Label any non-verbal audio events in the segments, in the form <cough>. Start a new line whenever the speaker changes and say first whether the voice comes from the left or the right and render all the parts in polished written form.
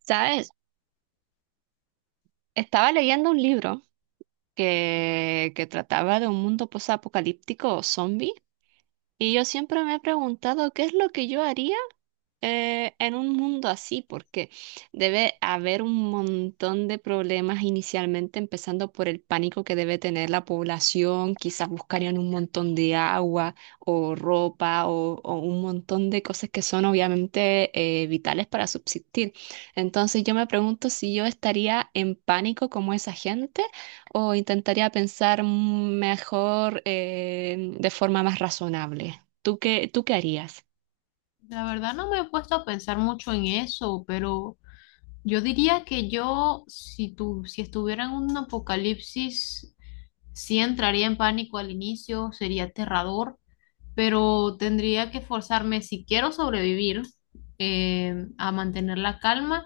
right: ¿Sabes? Estaba leyendo un libro que trataba de un mundo posapocalíptico zombie. Y yo siempre me he preguntado qué es lo que yo haría en un mundo así, porque debe haber un montón de problemas inicialmente, empezando por el pánico que debe tener la población, quizás buscarían un montón de agua o ropa o un montón de cosas que son obviamente vitales para subsistir. Entonces yo me pregunto si yo estaría en pánico como esa gente o intentaría pensar mejor de forma más razonable. ¿Tú qué harías?
left: La verdad no me he puesto a pensar mucho en eso, pero yo diría que yo, si tu, si estuviera en un apocalipsis, sí entraría en pánico al inicio, sería aterrador, pero tendría que forzarme, si quiero sobrevivir, a mantener la calma.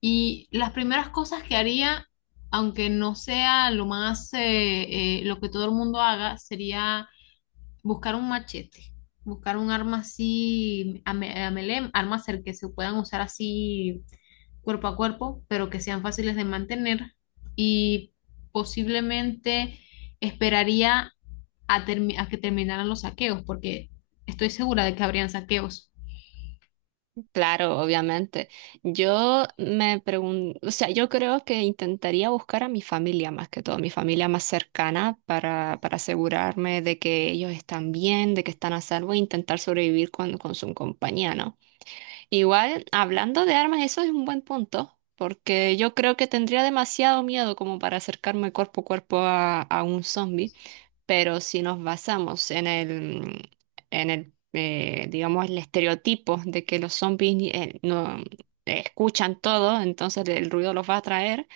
left: Y las primeras cosas que haría, aunque no sea lo más, lo que todo el mundo haga, sería buscar un machete, buscar un arma así, a melee, armas el que se puedan usar así cuerpo a cuerpo, pero que sean fáciles de mantener y posiblemente esperaría a, a que terminaran los saqueos, porque estoy segura de que habrían saqueos.
right: Claro, obviamente. Yo me pregunto, o sea, yo creo que intentaría buscar a mi familia más que todo, mi familia más cercana para asegurarme de que ellos están bien, de que están a salvo e intentar sobrevivir con su compañía, ¿no? Igual, hablando de armas, eso es un buen punto, porque yo creo que tendría demasiado miedo como para acercarme cuerpo a cuerpo a un zombie. Pero si nos basamos en el, digamos, el estereotipo de que los zombies no escuchan todo, entonces el ruido los va a atraer.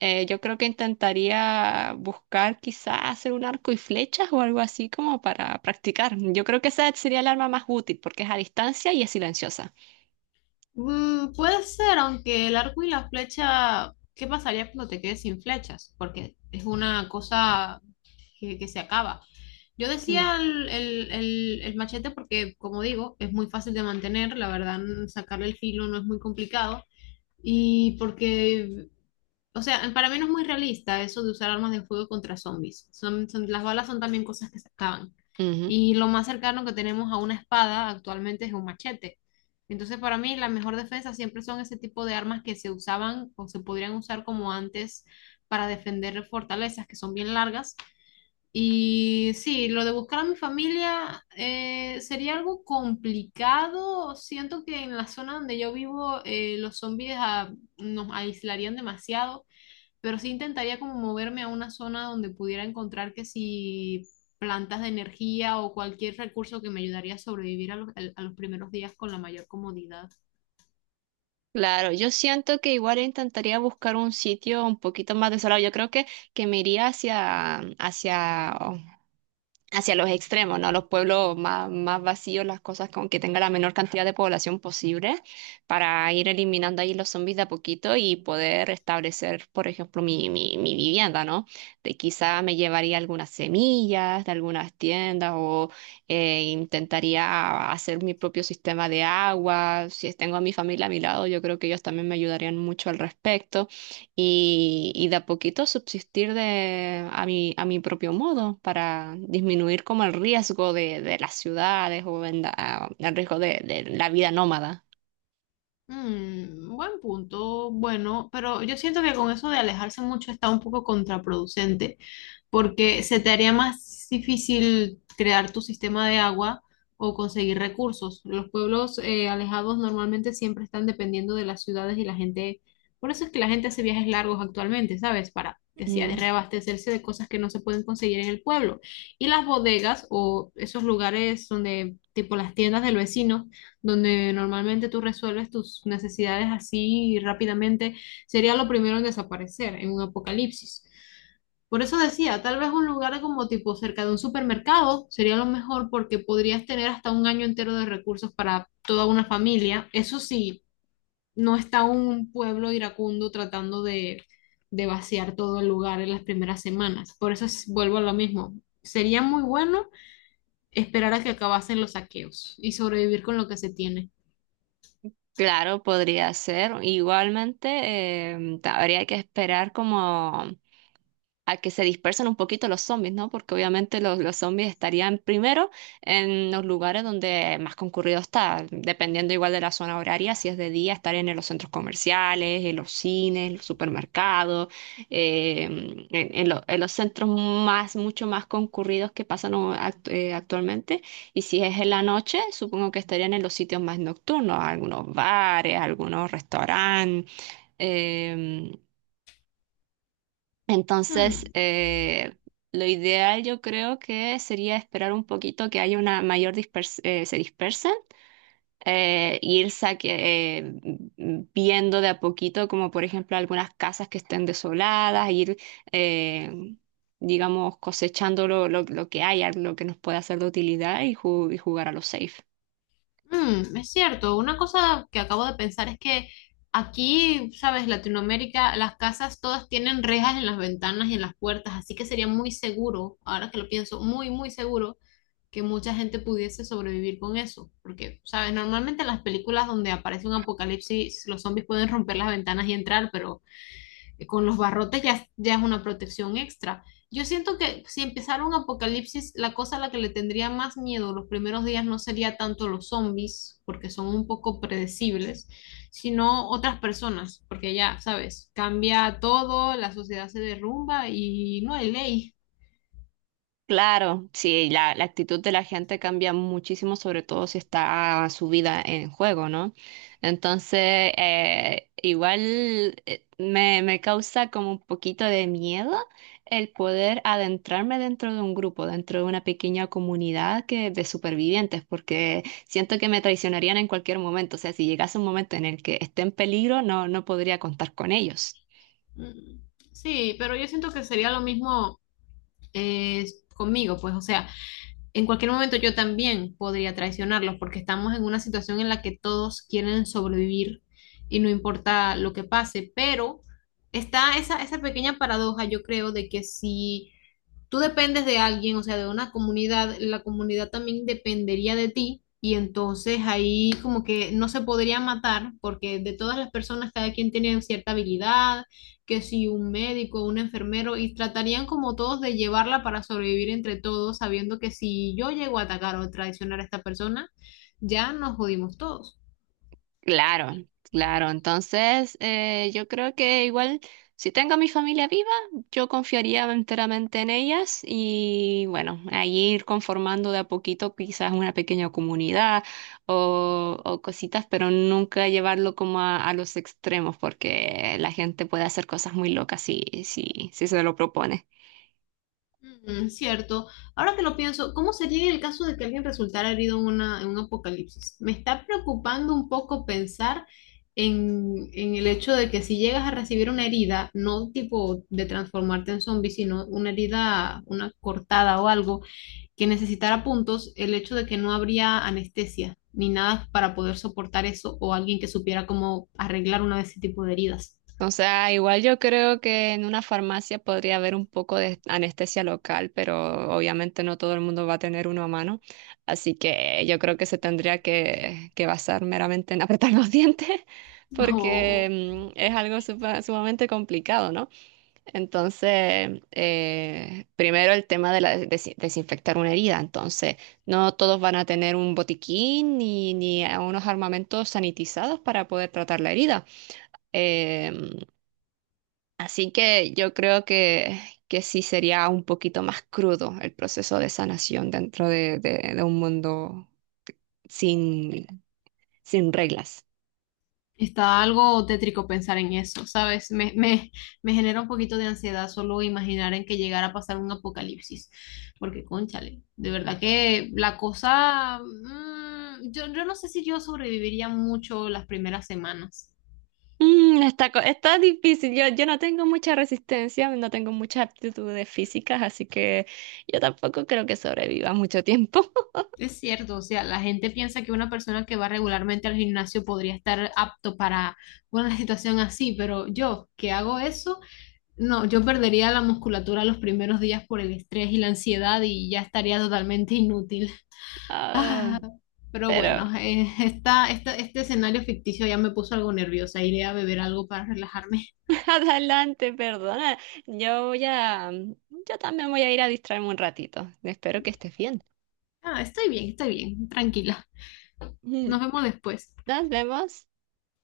right: Yo creo que intentaría buscar quizás hacer un arco y flechas o algo así como para practicar. Yo creo que esa sería el arma más útil porque es a distancia y es silenciosa.
left: Mm, puede ser, aunque el arco y la flecha, ¿qué pasaría cuando te quedes sin flechas? Porque es una cosa que se acaba. Yo
right: Mm,
left: decía el machete porque, como digo, es muy fácil de mantener, la verdad, sacarle el filo no es muy complicado. Y porque, o sea, para mí no es muy realista eso de usar armas de fuego contra zombies. Las balas son también cosas que se acaban.
right: ujú.
left: Y lo más cercano que tenemos a una espada actualmente es un machete. Entonces, para mí, la mejor defensa siempre son ese tipo de armas que se usaban o se podrían usar como antes para defender fortalezas que son bien largas y sí, lo de buscar a mi familia sería algo complicado. Siento que en la zona donde yo vivo los zombies nos aislarían demasiado, pero sí intentaría como moverme a una zona donde pudiera encontrar que si plantas de energía o cualquier recurso que me ayudaría a sobrevivir a a los primeros días con la mayor comodidad.
right: Claro, yo siento que igual intentaría buscar un sitio un poquito más desolado. Yo creo que me iría hacia los extremos, ¿no? Los pueblos más, más vacíos, las cosas con que tenga la menor cantidad de población posible, para ir eliminando ahí los zombies de a poquito y poder establecer, por ejemplo, mi vivienda, ¿no? De quizá me llevaría algunas semillas de algunas tiendas o intentaría hacer mi propio sistema de agua. Si tengo a mi familia a mi lado, yo creo que ellos también me ayudarían mucho al respecto y de a poquito subsistir de, a mi propio modo para disminuir como el riesgo de las ciudades o en la- el riesgo de la vida nómada.
left: Mm, buen punto, bueno, pero yo siento que con eso de alejarse mucho está un poco contraproducente, porque se te haría más difícil crear tu sistema de agua o conseguir recursos. Los pueblos alejados normalmente siempre están dependiendo de las ciudades y la gente, por eso es que la gente hace viajes largos actualmente, ¿sabes? Para que sea de
right: Mm.
left: reabastecerse de cosas que no se pueden conseguir en el pueblo. Y las bodegas o esos lugares donde, tipo las tiendas del vecino, donde normalmente tú resuelves tus necesidades así rápidamente, sería lo primero en desaparecer en un apocalipsis. Por eso decía, tal vez un lugar como tipo cerca de un supermercado sería lo mejor porque podrías tener hasta un año entero de recursos para toda una familia. Eso sí, no está un pueblo iracundo tratando de vaciar todo el lugar en las primeras semanas. Vuelvo a lo mismo. Sería muy bueno esperar a que acabasen los saqueos y sobrevivir con lo que se tiene.
right: Claro, podría ser. Igualmente, habría que esperar como a que se dispersen un poquito los zombies, ¿no? Porque obviamente los zombies estarían primero en los lugares donde más concurrido está, dependiendo igual de la zona horaria, si es de día, estarían en los centros comerciales, en los cines, los supermercados, en los centros más, mucho más concurridos que pasan actualmente. Y si es en la noche, supongo que estarían en los sitios más nocturnos, algunos bares, algunos restaurantes. eh, entonces,
left: Hmm.
right: eh, lo ideal yo creo que sería esperar un poquito que haya una mayor se dispersen. eh, ir saque- eh, viendo de a poquito, como por ejemplo algunas casas que estén desoladas, ir, eh, digamos, cosechando lo que haya, lo que nos pueda ser de utilidad y, y jugar a lo safe.
left: Mm, es cierto, una cosa que acabo de pensar es que aquí, sabes, Latinoamérica, las casas todas tienen rejas en las ventanas y en las puertas, así que sería muy seguro, ahora que lo pienso, muy, muy seguro que mucha gente pudiese sobrevivir con eso, porque, sabes, normalmente en las películas donde aparece un apocalipsis, los zombies pueden romper las ventanas y entrar, pero con los barrotes ya, ya es una protección extra. Yo siento que si empezara un apocalipsis, la cosa a la que le tendría más miedo los primeros días no sería tanto los zombies, porque son un poco predecibles, sino otras personas, porque ya, sabes, cambia todo, la sociedad se derrumba y no hay ley.
right: Claro, sí, la actitud de la gente cambia muchísimo, sobre todo si está su vida en juego, ¿no? Entonces, igual me causa como un poquito de miedo el poder adentrarme dentro de un grupo, dentro de una pequeña comunidad que, de supervivientes, porque siento que me traicionarían en cualquier momento. O sea, si llegase un momento en el que esté en peligro, no podría contar con ellos.
left: Mm. Sí, pero yo siento que sería lo mismo eh, conmigo, pues, o sea, en cualquier momento yo también podría traicionarlos porque estamos en una situación en la que todos quieren sobrevivir y no importa lo que pase, pero está esa, esa pequeña paradoja, yo creo, de que si tú dependes de alguien, o sea, de una comunidad, la comunidad también dependería de ti y entonces ahí como que no se podría matar porque de todas las personas cada quien tiene cierta habilidad, que si un médico, un enfermero y tratarían como todos de llevarla para sobrevivir entre todos, sabiendo que si yo llego a atacar o traicionar a esta persona, ya nos jodimos todos.
right: Claro, claro. Entonces, yo creo que igual, si tengo a mi familia viva, yo confiaría enteramente en ellas y bueno, ahí ir conformando de a poquito quizás una pequeña comunidad o cositas, pero nunca llevarlo como a los extremos porque la gente puede hacer cosas muy locas si se lo propone.
left: Mm, cierto. Ahora que lo pienso, ¿cómo sería en el caso de que alguien resultara herido en, una, en un apocalipsis? Me está preocupando un poco pensar en el hecho de que si llegas a recibir una herida, no tipo de transformarte en zombie, sino una herida, una cortada o algo que necesitara puntos, el hecho de que no habría anestesia ni nada para poder soportar eso o alguien que supiera cómo arreglar una de ese tipo de heridas.
right: O sea, igual yo creo que en una farmacia podría haber un poco de anestesia local, pero obviamente no todo el mundo va a tener uno a mano. Así que yo creo que se tendría que basar meramente en apretar los <laughs> dientes,
left: <laughs>
right: porque mm, es algo sumamente complicado, ¿no? Entonces, primero el tema de la desinfectar una herida. Entonces, no todos van a tener un botiquín ni a unos armamentos sanitizados para poder tratar la herida. Em, Así que yo creo que sí sería un poquito más crudo el proceso de sanación dentro de, de un mundo sin, sin reglas.
left: Está algo tétrico pensar en eso, ¿sabes? Me genera un poquito de ansiedad solo imaginar en que llegara a pasar un apocalipsis, porque cónchale, de verdad que la cosa, mm, yo no sé si yo sobreviviría mucho las primeras semanas.
right: Mm, está, está difícil. Yo no tengo mucha resistencia, no tengo muchas aptitudes físicas, así que yo tampoco creo que sobreviva mucho tiempo. <laughs>
left: Es cierto, o sea, la gente piensa que una persona que va regularmente al gimnasio podría estar apto para una situación así, pero yo que hago eso, no, yo perdería la musculatura los primeros días por el estrés y la ansiedad y ya estaría totalmente inútil.
right: Ah,
left: Ah, pero
right: pero
left: bueno, este escenario ficticio ya me puso algo nerviosa. Iré a beber algo para relajarme.
right: <laughs> adelante, perdona. Yo también voy a ir a distraerme un ratito. Espero que estés bien.
left: Ah, estoy bien, tranquila. Nos
right: <laughs>
left: vemos después.
right: Nos vemos.